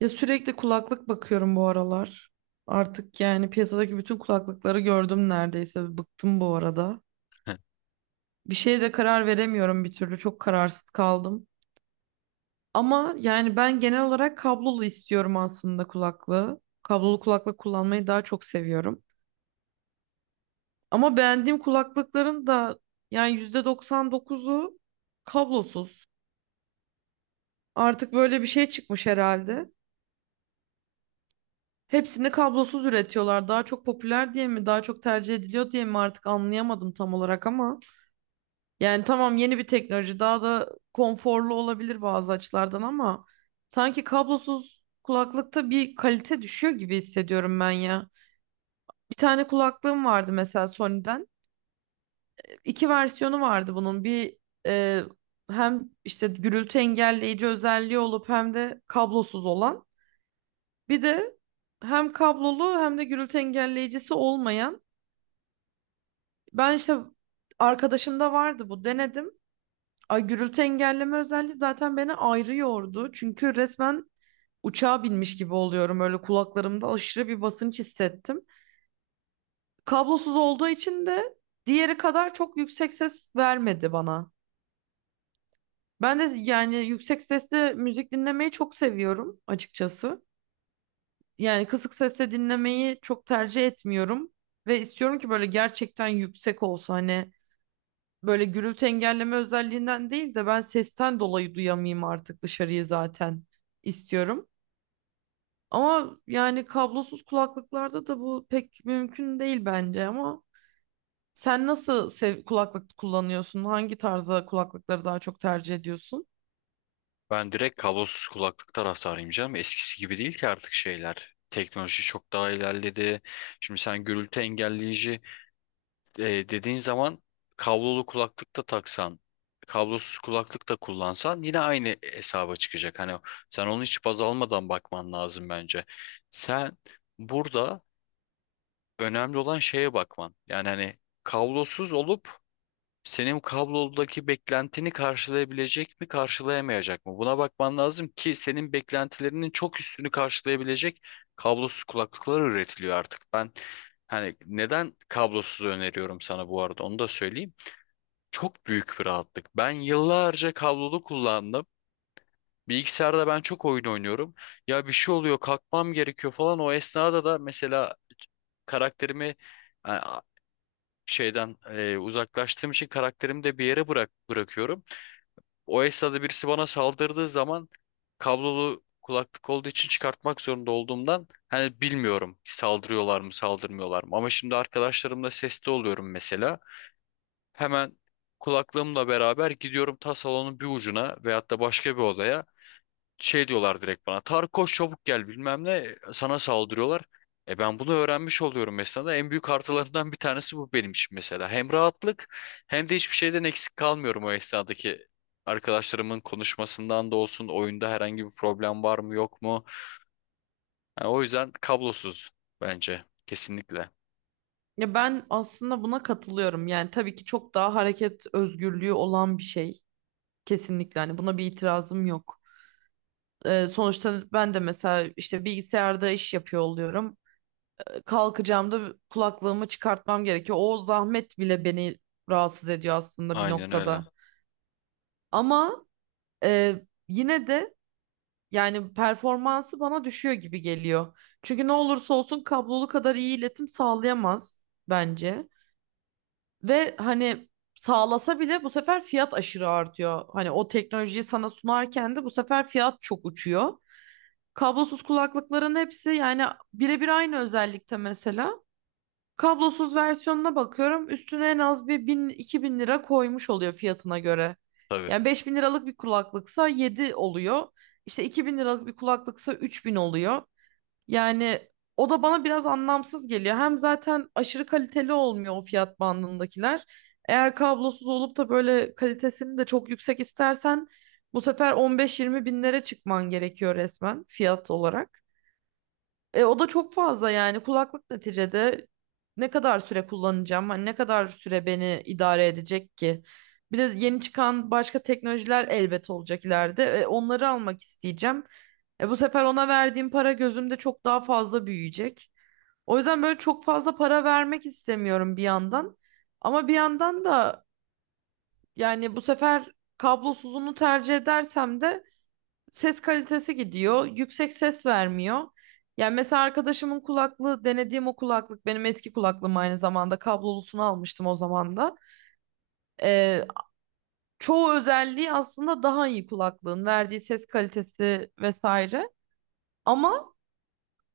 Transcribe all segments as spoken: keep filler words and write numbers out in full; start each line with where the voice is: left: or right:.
right: Ya sürekli kulaklık bakıyorum bu aralar. Artık yani piyasadaki bütün kulaklıkları gördüm neredeyse. Bıktım bu arada.
left: Heh.
right: Bir şeye de karar veremiyorum bir türlü. Çok kararsız kaldım. Ama yani ben genel olarak kablolu istiyorum aslında kulaklığı. Kablolu kulaklık kullanmayı daha çok seviyorum. Ama beğendiğim kulaklıkların da yani yüzde doksan dokuzu kablosuz. Artık böyle bir şey çıkmış herhalde. Hepsini kablosuz üretiyorlar. Daha çok popüler diye mi, daha çok tercih ediliyor diye mi artık anlayamadım tam olarak ama yani tamam, yeni bir teknoloji daha da konforlu olabilir bazı açılardan ama sanki kablosuz kulaklıkta bir kalite düşüyor gibi hissediyorum ben ya. Bir tane kulaklığım vardı mesela Sony'den. İki versiyonu vardı bunun. Bir e, hem işte gürültü engelleyici özelliği olup hem de kablosuz olan. Bir de hem kablolu hem de gürültü engelleyicisi olmayan. Ben işte arkadaşımda vardı bu, denedim. Ay, gürültü engelleme özelliği zaten beni ayrı yordu. Çünkü resmen uçağa binmiş gibi oluyorum. Öyle kulaklarımda aşırı bir basınç hissettim. Kablosuz olduğu için de diğeri kadar çok yüksek ses vermedi bana. Ben de yani yüksek sesli müzik dinlemeyi çok seviyorum açıkçası. Yani kısık sesle dinlemeyi çok tercih etmiyorum. Ve istiyorum ki böyle gerçekten yüksek olsa, hani böyle gürültü engelleme özelliğinden değil de ben sesten dolayı duyamayayım artık dışarıyı, zaten istiyorum. Ama yani kablosuz kulaklıklarda da bu pek mümkün değil bence ama sen nasıl sev kulaklık kullanıyorsun? Hangi tarza kulaklıkları daha çok tercih ediyorsun?
left: Ben direkt kablosuz kulaklık taraftarıyım canım. Eskisi gibi değil ki artık şeyler. Teknoloji çok daha ilerledi. Şimdi sen gürültü engelleyici e, dediğin zaman kablolu kulaklık da taksan, kablosuz kulaklık da kullansan yine aynı hesaba çıkacak. Hani sen onu hiç baz almadan bakman lazım bence. Sen burada önemli olan şeye bakman. Yani hani kablosuz olup senin kablodaki beklentini karşılayabilecek mi, karşılayamayacak mı? Buna bakman lazım ki senin beklentilerinin çok üstünü karşılayabilecek kablosuz kulaklıklar üretiliyor artık. Ben hani neden kablosuz öneriyorum sana bu arada onu da söyleyeyim. Çok büyük bir rahatlık. Ben yıllarca kablolu kullandım. Bilgisayarda ben çok oyun oynuyorum. Ya bir şey oluyor, kalkmam gerekiyor falan. O esnada da mesela karakterimi e, şeyden e, uzaklaştığım için karakterimi de bir yere bırak bırakıyorum. O esnada birisi bana saldırdığı zaman kablolu kulaklık olduğu için çıkartmak zorunda olduğumdan hani bilmiyorum saldırıyorlar mı saldırmıyorlar mı. Ama şimdi arkadaşlarımla sesli oluyorum mesela. Hemen kulaklığımla beraber gidiyorum ta salonun bir ucuna veyahut da başka bir odaya şey diyorlar direkt bana. Tarık koş çabuk gel bilmem ne sana saldırıyorlar. E ben bunu öğrenmiş oluyorum mesela. En büyük artılarından bir tanesi bu benim için mesela. Hem rahatlık hem de hiçbir şeyden eksik kalmıyorum o esnadaki arkadaşlarımın konuşmasından da olsun. Oyunda herhangi bir problem var mı yok mu? Yani o yüzden kablosuz bence kesinlikle.
right: Ya ben aslında buna katılıyorum. Yani tabii ki çok daha hareket özgürlüğü olan bir şey. Kesinlikle hani buna bir itirazım yok. Ee, sonuçta ben de mesela işte bilgisayarda iş yapıyor oluyorum. Kalkacağımda kulaklığımı çıkartmam gerekiyor. O zahmet bile beni rahatsız ediyor aslında bir
left: Aynen öyle.
right: noktada. Ama e, yine de yani performansı bana düşüyor gibi geliyor. Çünkü ne olursa olsun kablolu kadar iyi iletim sağlayamaz bence. Ve hani sağlasa bile bu sefer fiyat aşırı artıyor. Hani o teknolojiyi sana sunarken de bu sefer fiyat çok uçuyor. Kablosuz kulaklıkların hepsi yani birebir aynı özellikte mesela. Kablosuz versiyonuna bakıyorum. Üstüne en az bir bin iki bin lira koymuş oluyor fiyatına göre.
left: Tabii.
right: Yani beş bin liralık bir kulaklıksa yedi oluyor. İşte iki bin liralık bir kulaklıksa üç bin oluyor. Yani o da bana biraz anlamsız geliyor. Hem zaten aşırı kaliteli olmuyor o fiyat bandındakiler. Eğer kablosuz olup da böyle kalitesini de çok yüksek istersen bu sefer on beş yirmi binlere çıkman gerekiyor resmen fiyat olarak. E, o da çok fazla yani, kulaklık neticede ne kadar süre kullanacağım? Hani ne kadar süre beni idare edecek ki? Bir de yeni çıkan başka teknolojiler elbet olacak ileride. E, onları almak isteyeceğim. E, bu sefer ona verdiğim para gözümde çok daha fazla büyüyecek. O yüzden böyle çok fazla para vermek istemiyorum bir yandan. Ama bir yandan da yani bu sefer kablosuzunu tercih edersem de ses kalitesi gidiyor. Yüksek ses vermiyor. Yani mesela arkadaşımın kulaklığı, denediğim o kulaklık benim eski kulaklığım aynı zamanda, kablolusunu almıştım o zaman da. Ee, Çoğu özelliği aslında daha iyi kulaklığın, verdiği ses kalitesi vesaire. Ama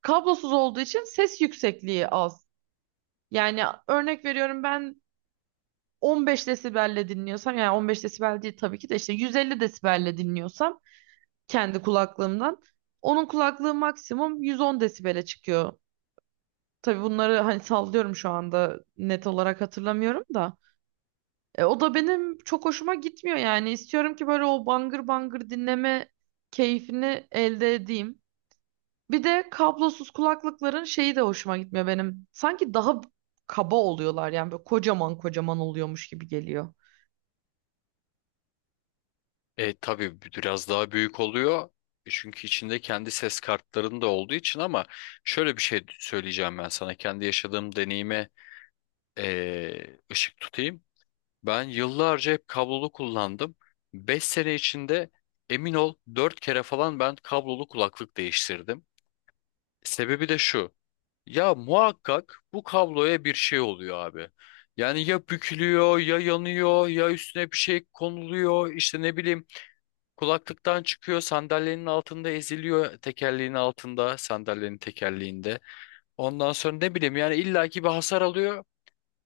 right: kablosuz olduğu için ses yüksekliği az. Yani örnek veriyorum, ben on beş desibelle dinliyorsam, yani on beş desibel değil tabii ki de, işte yüz elli desibelle dinliyorsam kendi kulaklığımdan, onun kulaklığı maksimum yüz on desibele çıkıyor. Tabii bunları hani sallıyorum, şu anda net olarak hatırlamıyorum da. E, o da benim çok hoşuma gitmiyor yani. İstiyorum ki böyle o bangır bangır dinleme keyfini elde edeyim. Bir de kablosuz kulaklıkların şeyi de hoşuma gitmiyor benim. Sanki daha kaba oluyorlar, yani böyle kocaman kocaman oluyormuş gibi geliyor.
left: E tabii biraz daha büyük oluyor. E, çünkü içinde kendi ses kartlarının da olduğu için ama şöyle bir şey söyleyeceğim ben sana. Kendi yaşadığım deneyime e, ışık tutayım. Ben yıllarca hep kablolu kullandım. Beş sene içinde emin ol dört kere falan ben kablolu kulaklık değiştirdim. Sebebi de şu. Ya muhakkak bu kabloya bir şey oluyor abi. Yani ya bükülüyor ya yanıyor ya üstüne bir şey konuluyor işte ne bileyim. Kulaklıktan çıkıyor, sandalyenin altında eziliyor, tekerleğin altında, sandalyenin tekerleğinde. Ondan sonra ne bileyim yani illaki bir hasar alıyor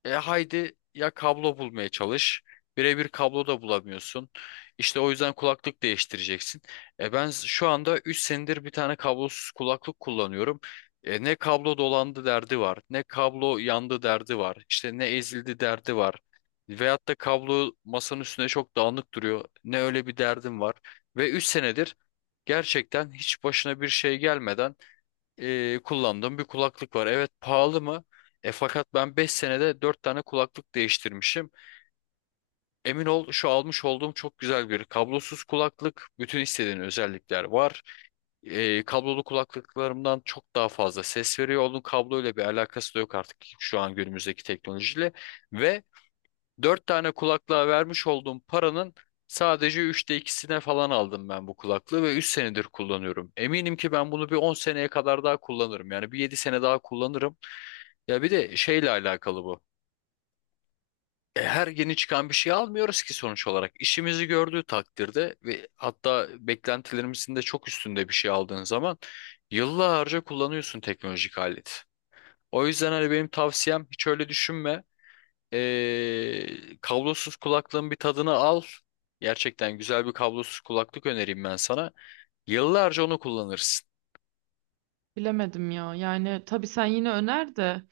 left: e haydi ya kablo bulmaya çalış. Birebir kablo da bulamıyorsun. İşte o yüzden kulaklık değiştireceksin. E ben şu anda üç senedir bir tane kablosuz kulaklık kullanıyorum. E ne kablo dolandı derdi var, ne kablo yandı derdi var, İşte ne ezildi derdi var. Veyahut da kablo masanın üstüne çok dağınık duruyor. Ne öyle bir derdim var. Ve üç senedir gerçekten hiç başına bir şey gelmeden e, kullandığım bir kulaklık var. Evet, pahalı mı? E fakat ben beş senede dört tane kulaklık değiştirmişim. Emin ol şu almış olduğum çok güzel bir kablosuz kulaklık. Bütün istediğin özellikler var. E, kablolu kulaklıklarımdan çok daha fazla ses veriyor. Onun kabloyla bir alakası da yok artık şu an günümüzdeki teknolojiyle. Ve dört tane kulaklığa vermiş olduğum paranın sadece üçte ikisine falan aldım ben bu kulaklığı ve üç senedir kullanıyorum. Eminim ki ben bunu bir on seneye kadar daha kullanırım. Yani bir yedi sene daha kullanırım. Ya bir de şeyle alakalı bu. E, her yeni çıkan bir şey almıyoruz ki sonuç olarak. İşimizi gördüğü takdirde ve hatta beklentilerimizin de çok üstünde bir şey aldığın zaman yıllarca kullanıyorsun teknolojik aleti. O yüzden hani benim tavsiyem hiç öyle düşünme. Ee, kablosuz kulaklığın bir tadını al. Gerçekten güzel bir kablosuz kulaklık önereyim ben sana. Yıllarca onu kullanırsın.
right: Bilemedim ya. Yani tabii sen yine öner de,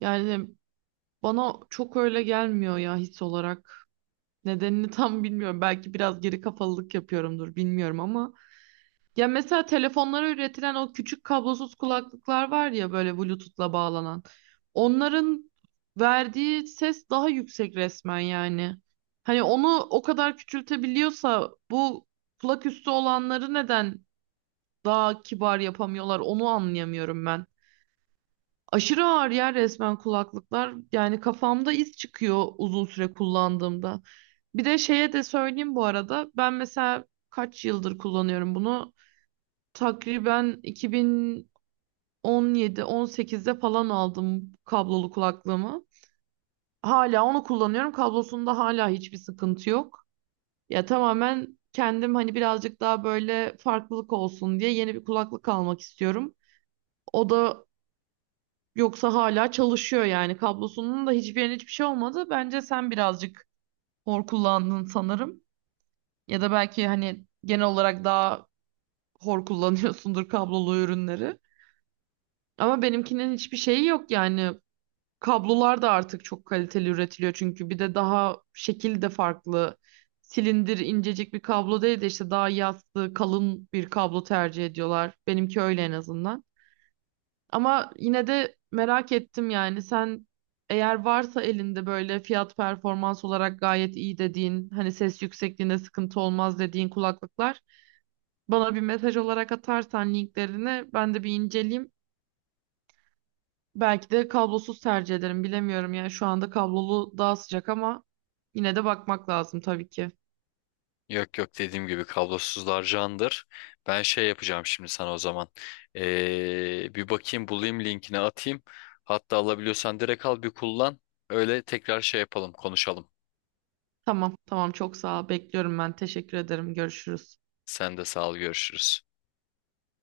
right: yani bana çok öyle gelmiyor ya his olarak. Nedenini tam bilmiyorum. Belki biraz geri kafalılık yapıyorumdur, bilmiyorum, ama ya mesela telefonlara üretilen o küçük kablosuz kulaklıklar var ya, böyle Bluetooth'la bağlanan. Onların verdiği ses daha yüksek resmen yani. Hani onu o kadar küçültebiliyorsa bu kulak üstü olanları neden daha kibar yapamıyorlar, onu anlayamıyorum ben. Aşırı ağır ya resmen kulaklıklar. Yani kafamda iz çıkıyor uzun süre kullandığımda. Bir de şeye de söyleyeyim bu arada. Ben mesela kaç yıldır kullanıyorum bunu? Takriben iki bin on yedi on sekiz'de falan aldım kablolu kulaklığımı. Hala onu kullanıyorum. Kablosunda hala hiçbir sıkıntı yok. Ya tamamen kendim hani birazcık daha böyle farklılık olsun diye yeni bir kulaklık almak istiyorum. O da, yoksa hala çalışıyor yani. Kablosunun da hiçbir yerine hiçbir şey olmadı. Bence sen birazcık hor kullandın sanırım. Ya da belki hani genel olarak daha hor kullanıyorsundur kablolu ürünleri. Ama benimkinin hiçbir şeyi yok yani. Kablolar da artık çok kaliteli üretiliyor çünkü, bir de daha şekil de farklı. Silindir incecik bir kablo değil de işte daha yassı, kalın bir kablo tercih ediyorlar. Benimki öyle en azından. Ama yine de merak ettim yani, sen eğer varsa elinde böyle fiyat performans olarak gayet iyi dediğin, hani ses yüksekliğinde sıkıntı olmaz dediğin kulaklıklar, bana bir mesaj olarak atarsan linklerini ben de bir inceleyeyim. Belki de kablosuz tercih ederim, bilemiyorum yani, şu anda kablolu daha sıcak ama yine de bakmak lazım tabii ki.
left: Yok yok, dediğim gibi kablosuzlar candır. Ben şey yapacağım şimdi sana o zaman. Ee, bir bakayım bulayım linkini atayım. Hatta alabiliyorsan direkt al bir kullan. Öyle tekrar şey yapalım konuşalım.
right: Tamam tamam, çok sağ ol, bekliyorum ben, teşekkür ederim, görüşürüz.
left: Sen de sağ ol, görüşürüz.